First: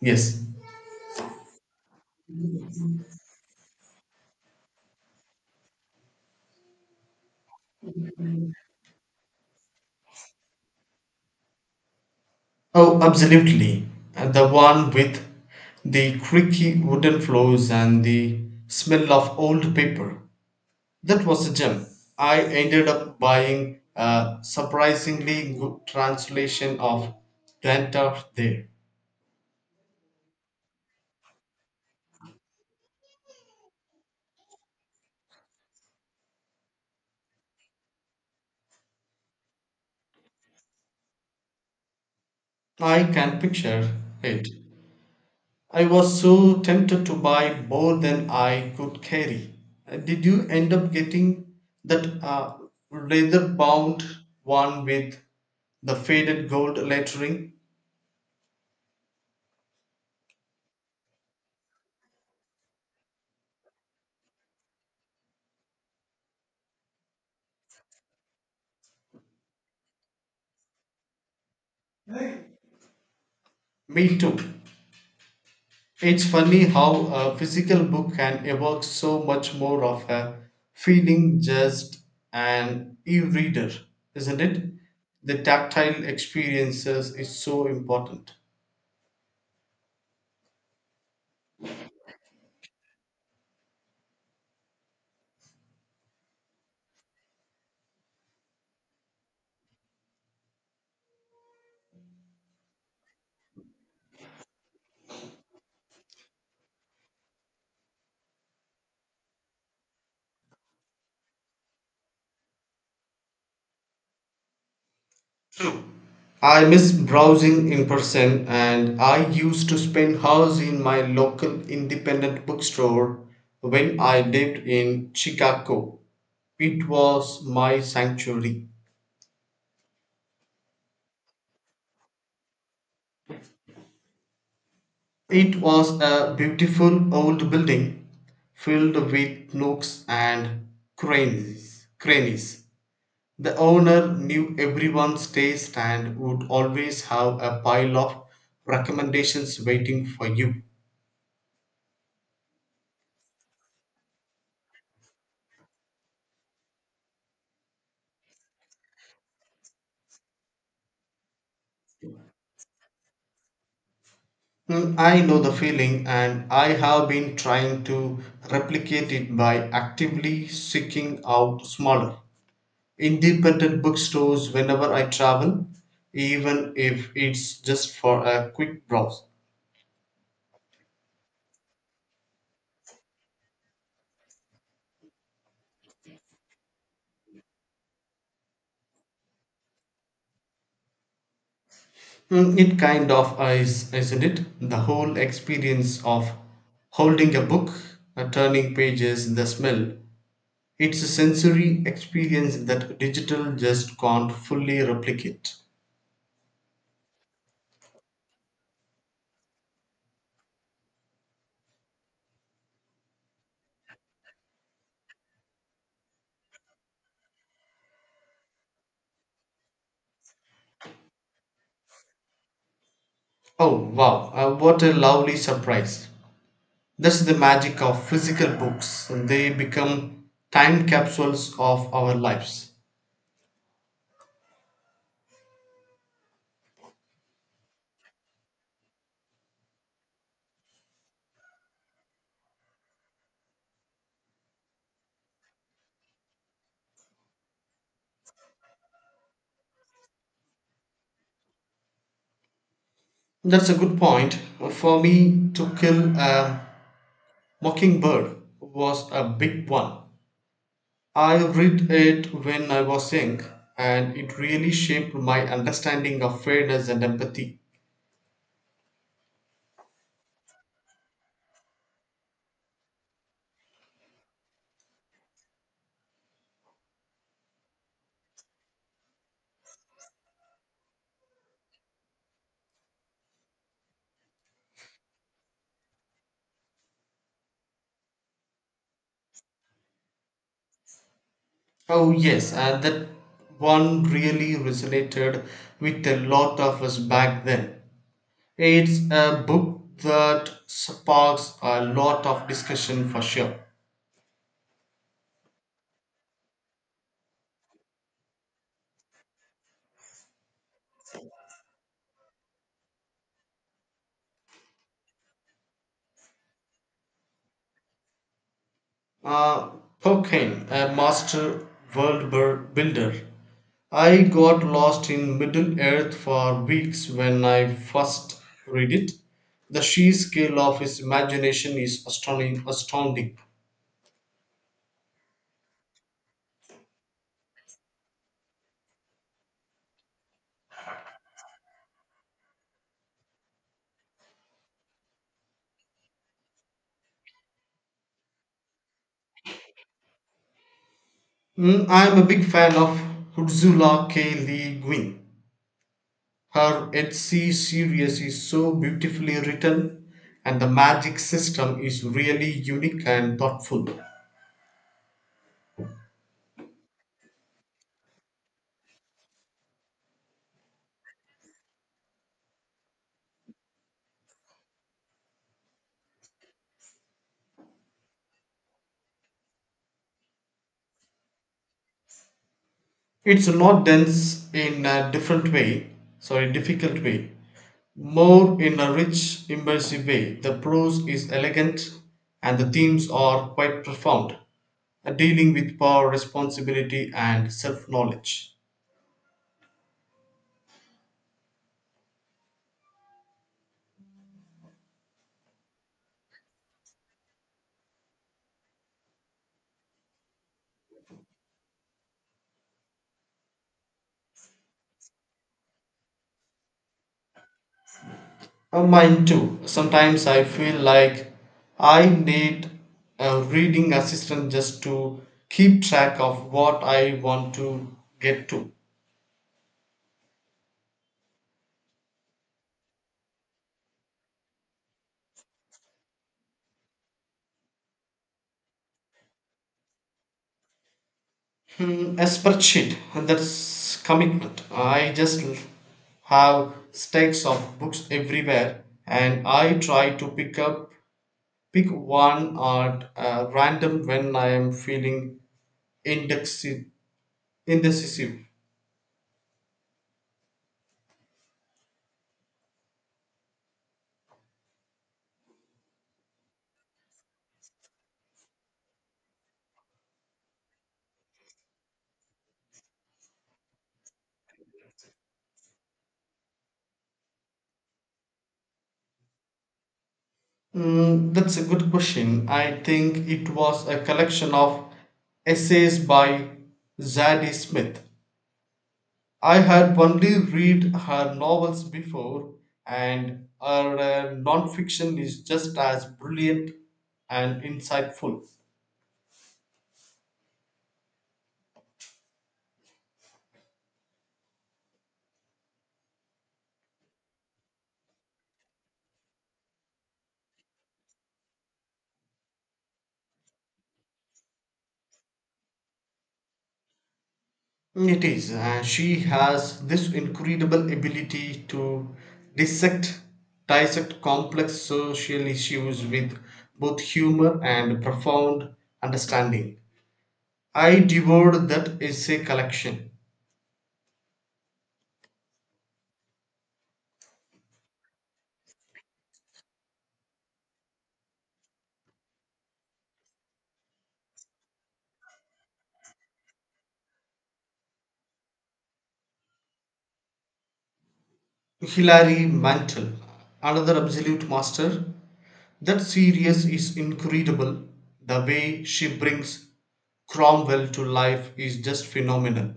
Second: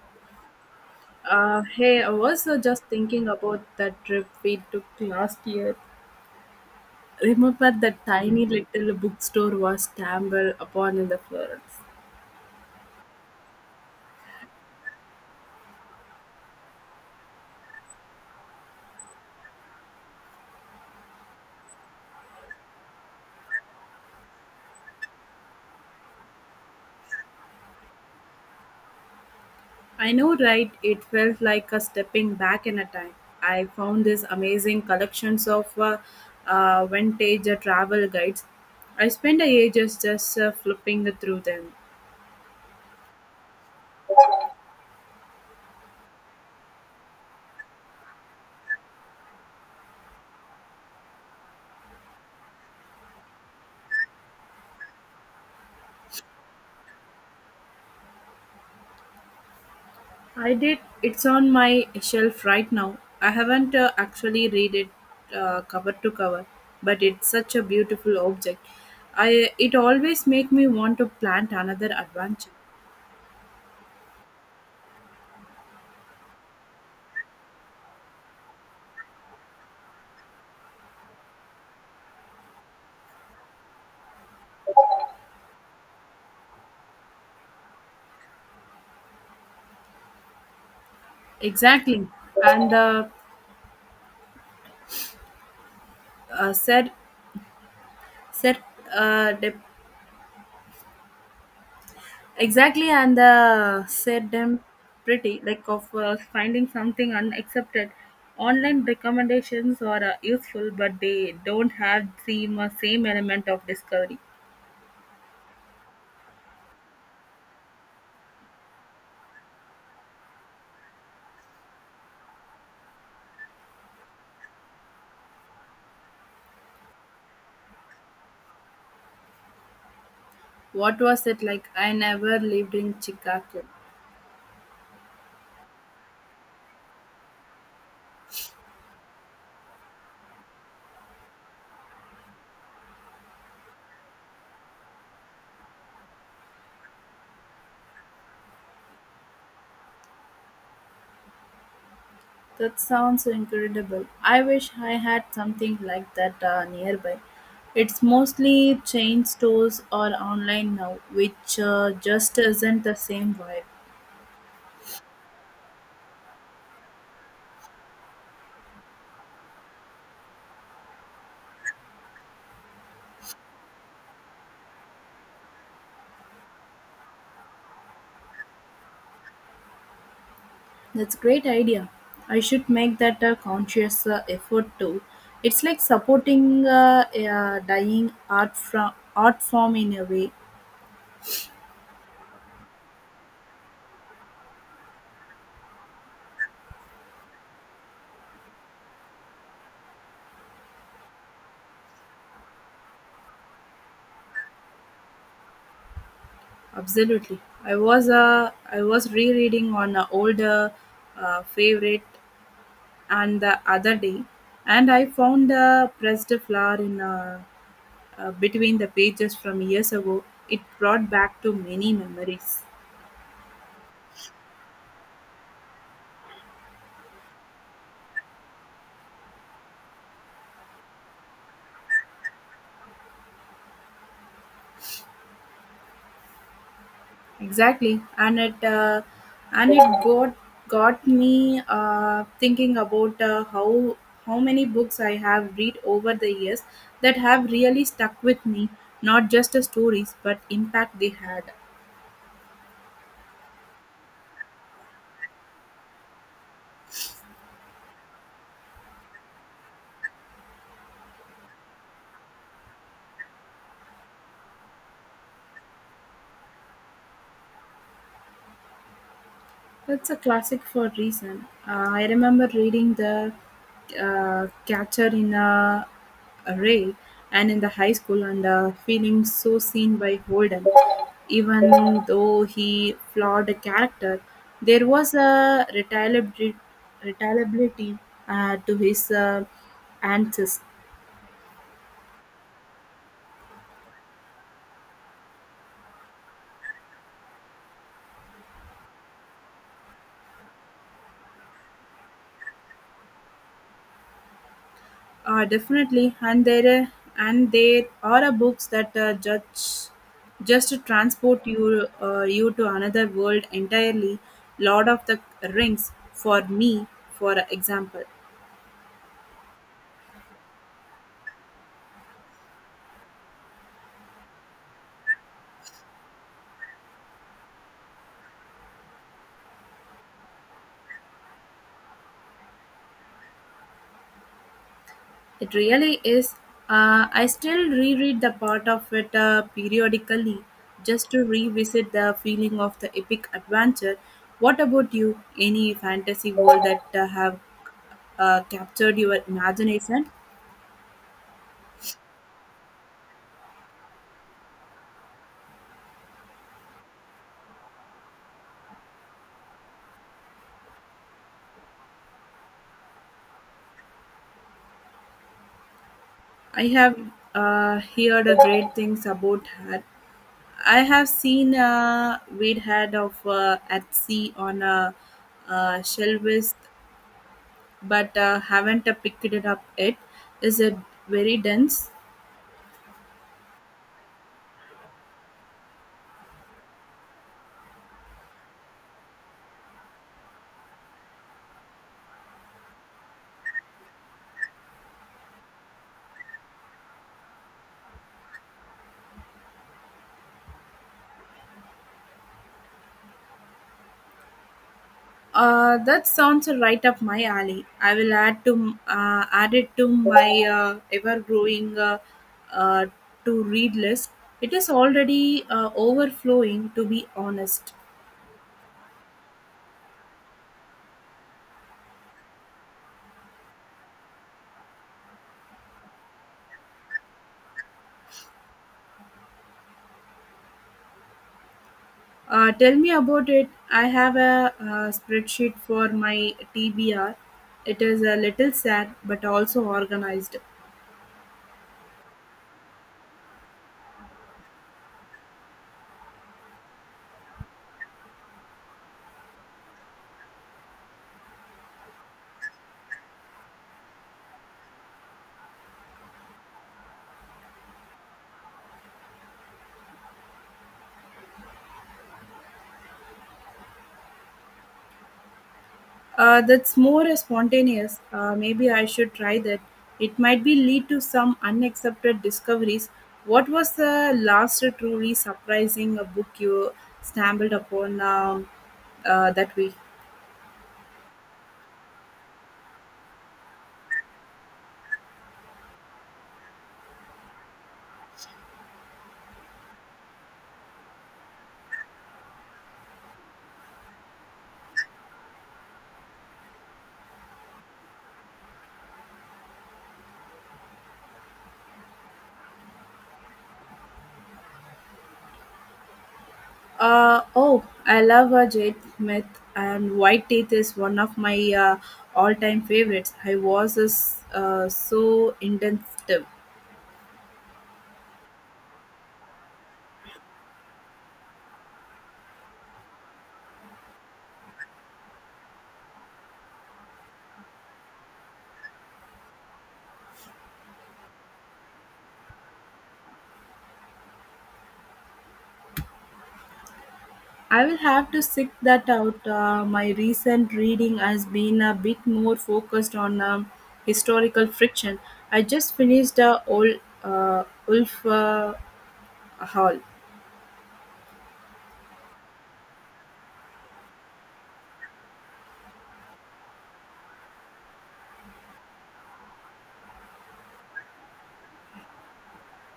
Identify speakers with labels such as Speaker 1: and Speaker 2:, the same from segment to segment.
Speaker 1: Yes.
Speaker 2: Hey, I was just thinking about that trip we took last year. Remember that tiny little bookstore was stumbled upon in the Florence?
Speaker 1: Oh, absolutely. The one with the creaky wooden floors and the smell of old paper. That was a gem. I ended up buying a surprisingly good translation of Grantor there.
Speaker 2: I know, right? It felt like a stepping back in a time. I found these amazing collections of vintage travel guides. I spent ages just flipping through them.
Speaker 1: I can picture it. I was so tempted to buy more than I could carry. Did you end up getting that leather bound one with the faded gold lettering?
Speaker 2: I did. It's on my shelf right now. I haven't actually read it cover to cover, but it's such a beautiful object. I It always make me want to plant another adventure.
Speaker 1: Me too. It's funny how a physical book can evoke so much more of a feeling just an e reader, isn't it? The tactile experiences is so important.
Speaker 2: Exactly, and the said said dep exactly and the said them pretty like of finding something unaccepted. Online recommendations are useful, but they don't have the same element of discovery.
Speaker 1: True. I miss browsing in person, and I used to spend hours in my local independent bookstore when I lived in Chicago. It was my sanctuary.
Speaker 2: What was it like? I never lived in Chicago.
Speaker 1: It was a beautiful old building filled with nooks and crannies. The owner knew everyone's taste and would always have a pile of recommendations waiting for you.
Speaker 2: That sounds so incredible. I wish I had something like that nearby. It's mostly chain stores or online now, which just isn't the same vibe.
Speaker 1: Mm, I know the feeling, and I have been trying to replicate it by actively seeking out smaller, independent bookstores whenever I travel, even if it's just for a quick browse.
Speaker 2: That's great idea. I should make that a conscious effort too. It's like supporting a dying art form in a way.
Speaker 1: Mm, it kind of is, isn't it? The whole experience of holding a book, turning pages, the smell. It's a sensory experience that digital just can't fully replicate.
Speaker 2: Absolutely. I was rereading on an older favorite and the other day, and I found a pressed flower in between the pages from years ago. It brought back to many memories.
Speaker 1: Oh wow, what a lovely surprise. That's the magic of physical books. They become time capsules of our lives.
Speaker 2: Exactly, and it got me thinking about how many books I have read over the years that have really stuck with me. Not just the stories, but impact they had.
Speaker 1: That's a good point. For me, To Kill a Mockingbird was a big one. I read it when I was young, and it really shaped my understanding of fairness and empathy.
Speaker 2: It's a classic for a reason. I remember reading the Catcher in a Rye and in the high school and feeling so seen by Holden. Even though he flawed a character, there was a retaliability to his antics.
Speaker 1: Oh, yes, and that one really resonated with a lot of us back then. It's a book that sparks a lot of discussion for sure.
Speaker 2: Definitely, and there are a books that judge just transport you to another world entirely. Lord of the Rings, for me, for example,
Speaker 1: Uh, Pocan, a master builder. I got lost in Middle Earth for weeks when I first read it. The sheer scale of his imagination is astounding.
Speaker 2: it really is. I still reread the part of it periodically just to revisit the feeling of the epic adventure. What about you? Any fantasy world that have captured your imagination?
Speaker 1: Mm, I'm a big fan of Hudzula K. Lee Guin. Her Etsy series is so beautifully written, and the magic system is really unique and thoughtful.
Speaker 2: I have heard a great things about her. I have seen a weed head of at sea on a shelves, but haven't picked it up yet. Is it very dense?
Speaker 1: It's not dense in a different way, sorry, difficult way, more in a rich, immersive way. The prose is elegant and the themes are quite profound, dealing with power, responsibility, and self knowledge.
Speaker 2: That sounds right up my alley. I will add it to my ever growing uh, to read list. It is already overflowing, to be honest.
Speaker 1: Mine too. Sometimes I feel like I need a reading assistant just to keep track of what I want to get to.
Speaker 2: Tell me about it. I have a, spreadsheet for my TBR. It is a little sad but also organized.
Speaker 1: Hmm, a spreadsheet, and that's commitment. Have stacks of books everywhere, and I try to pick one at random when I am feeling indecisive. indecisive.
Speaker 2: That's more spontaneous. Maybe I should try that. It might be lead to some unaccepted discoveries. What was the last truly surprising book you stumbled upon that week?
Speaker 1: Mm, that's a good question. I think it was a collection of essays by Zadie Smith. I had only read her novels before, and her nonfiction is just as brilliant and insightful.
Speaker 2: Oh, I love a Jade Smith, and White Teeth is one of my all time favorites. I was is, so intensive.
Speaker 1: It is. She has this incredible ability to dissect, dissect complex social issues with both humor and profound understanding. I devoured that essay collection.
Speaker 2: I will have to seek that out. My recent reading has been a bit more focused on historical friction. I just finished old Ulf Hall.
Speaker 1: Hilary Mantel, another absolute master. That series is incredible. The way she brings Cromwell to life is just phenomenal.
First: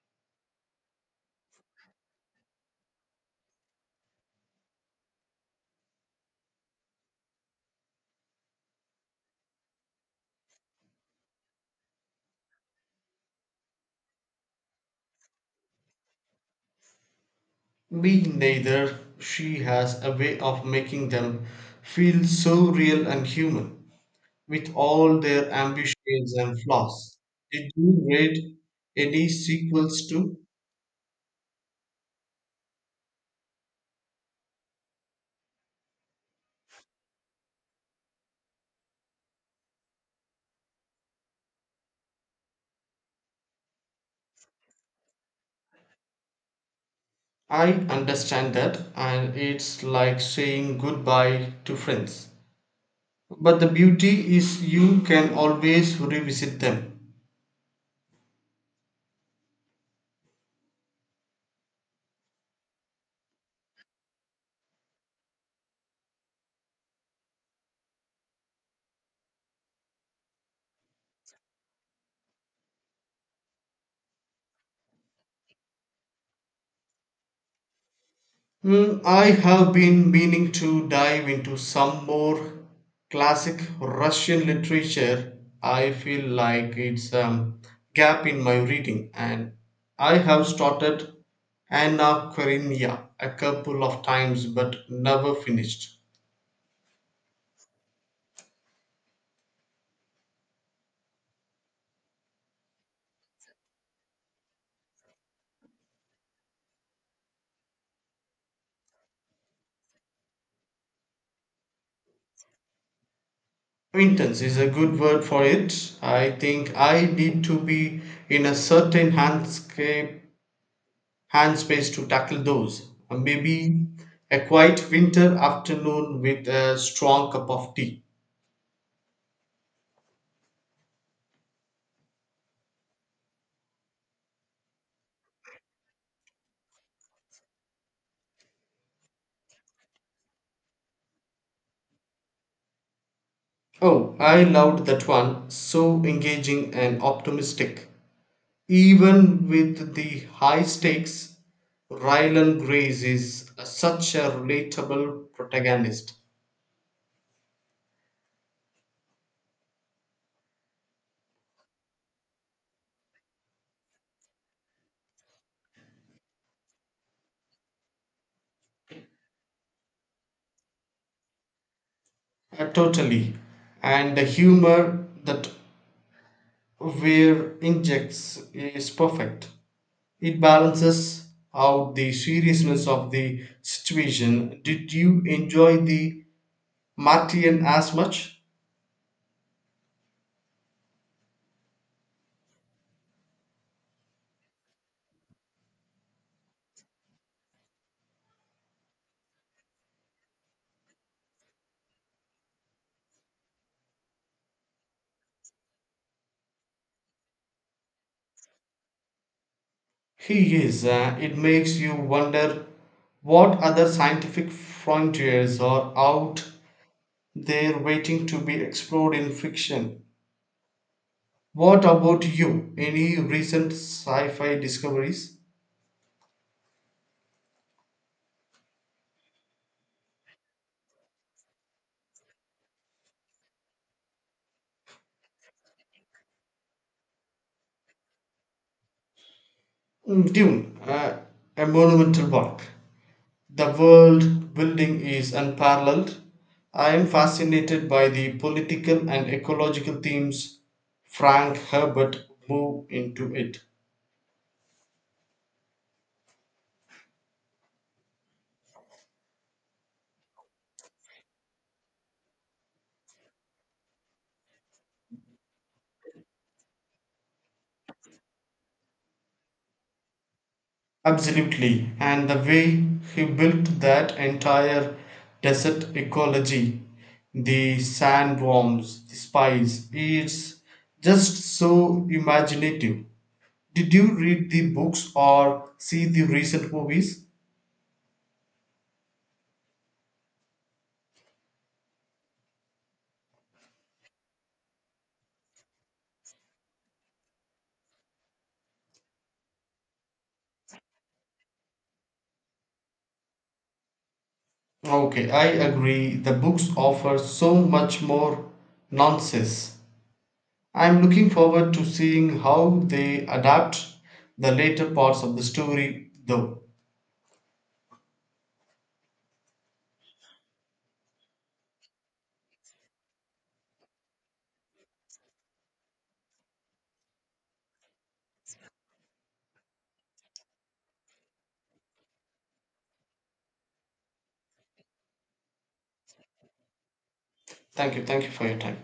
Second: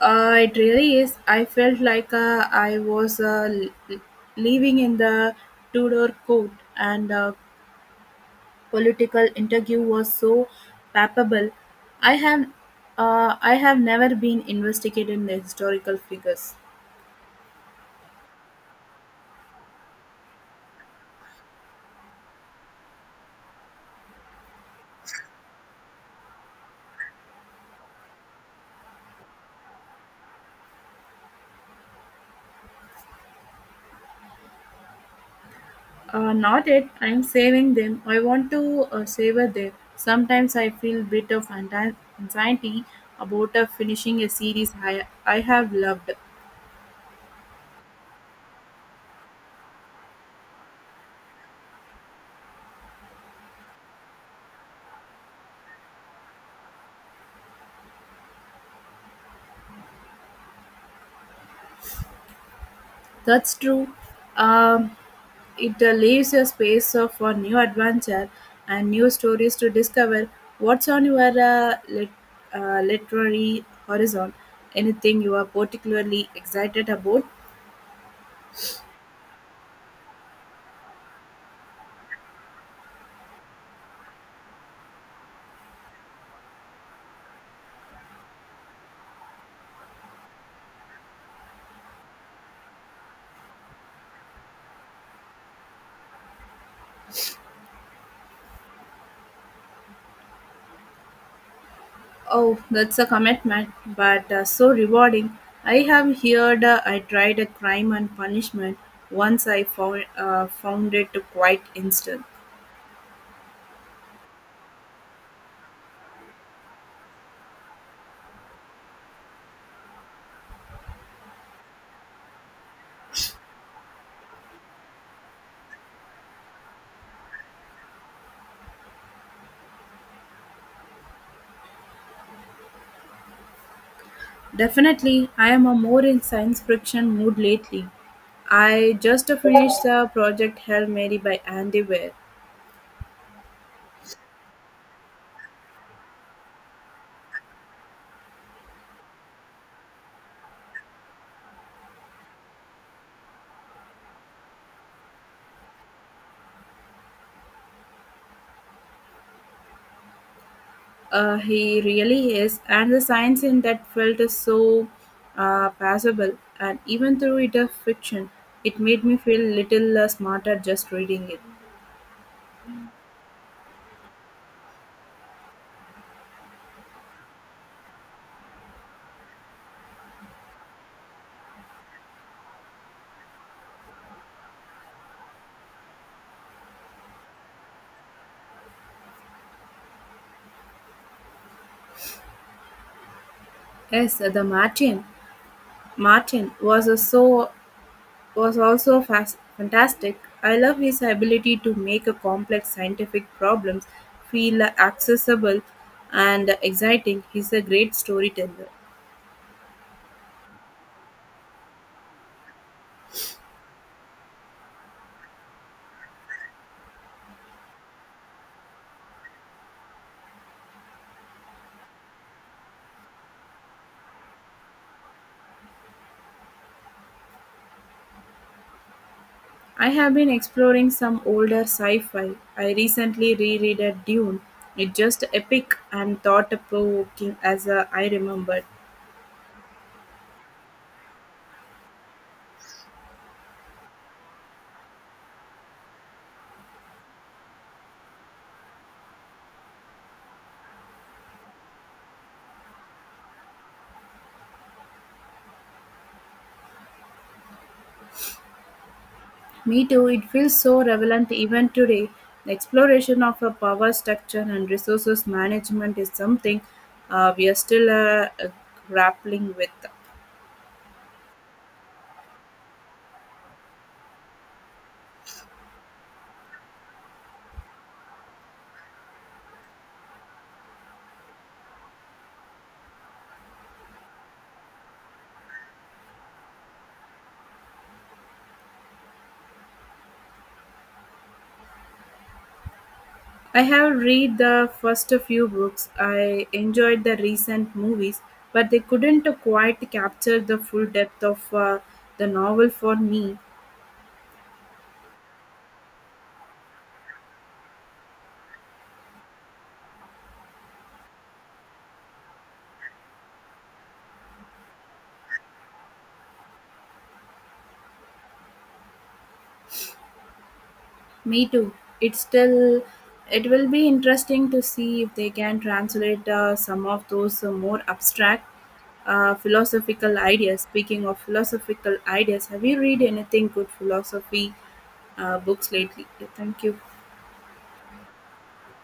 Speaker 2: It really is. I felt like living in the Tudor court and political interview was so palpable. I have, I have never been investigated in the historical figures.
Speaker 1: Me neither. She has a way of making them feel so real and human, with all their ambitions and flaws. Did you read any sequels to?
Speaker 2: Not it. I'm saving them. I want to savor them. Sometimes I feel bit of anxiety about finishing a series I have loved.
Speaker 1: I understand that, and it's like saying goodbye to friends. But the beauty is you can always revisit them.
Speaker 2: That's true. Um, it leaves a space of for new adventure and new stories to discover. What's on your literary horizon? Anything you are particularly excited about?
Speaker 1: Hmm, I have been meaning to dive into some more classic Russian literature. I feel like it's a gap in my reading, and I have started Anna Karenina a couple of times but never finished.
Speaker 2: Oh, that's a commitment, but so rewarding. I have heard I tried a crime and punishment once I found, found it quite instant.
Speaker 1: Intense is a good word for it. I think I need to be in a certain handscape, hand space to tackle those. Maybe a quiet winter afternoon with a strong cup of tea.
Speaker 2: Definitely, I am a more in science fiction mood lately. I just finished the project Hail Mary by Andy Weir.
Speaker 1: Oh, I loved that one. So engaging and optimistic. Even with the high stakes, Rylan Grace is such a relatable protagonist.
Speaker 2: He really is, and the science in that felt is so passable, and even though it is fiction, it made me feel little smarter just reading it.
Speaker 1: Totally. And the humor that where injects is perfect. It balances out the seriousness of the situation. Did you enjoy the Martian as much?
Speaker 2: Yes, the Martin. Martin was was also fantastic. I love his ability to make a complex scientific problems feel accessible and exciting. He's a great storyteller.
Speaker 1: He is. It makes you wonder what other scientific frontiers are out there waiting to be explored in fiction. What about you? Any recent sci fi discoveries?
Speaker 2: I have been exploring some older sci-fi. I recently reread a Dune. It's just epic and thought-provoking as I remembered.
Speaker 1: Mm, Dune, a monumental work. The world building is unparalleled. I am fascinated by the political and ecological themes Frank Herbert moved into it.
Speaker 2: Me too, it feels so relevant even today. The exploration of a power structure and resources management is something we are still grappling with.
Speaker 1: Absolutely. And the way he built that entire desert ecology, the sandworms, the spice, it's just so imaginative. Did you read the books or see the recent movies?
Speaker 2: I have read the first few books. I enjoyed the recent movies, but they couldn't quite capture the full depth of the novel for me.
Speaker 1: Okay, I agree. The books offer so much more nonsense. I'm looking forward to seeing how they adapt the later parts of the story, though.
Speaker 2: Me too. It's still, it will be interesting to see if they can translate some of those more abstract philosophical ideas. Speaking of philosophical ideas, have you read anything good philosophy books lately? Thank you.
Speaker 1: Thank you for your time.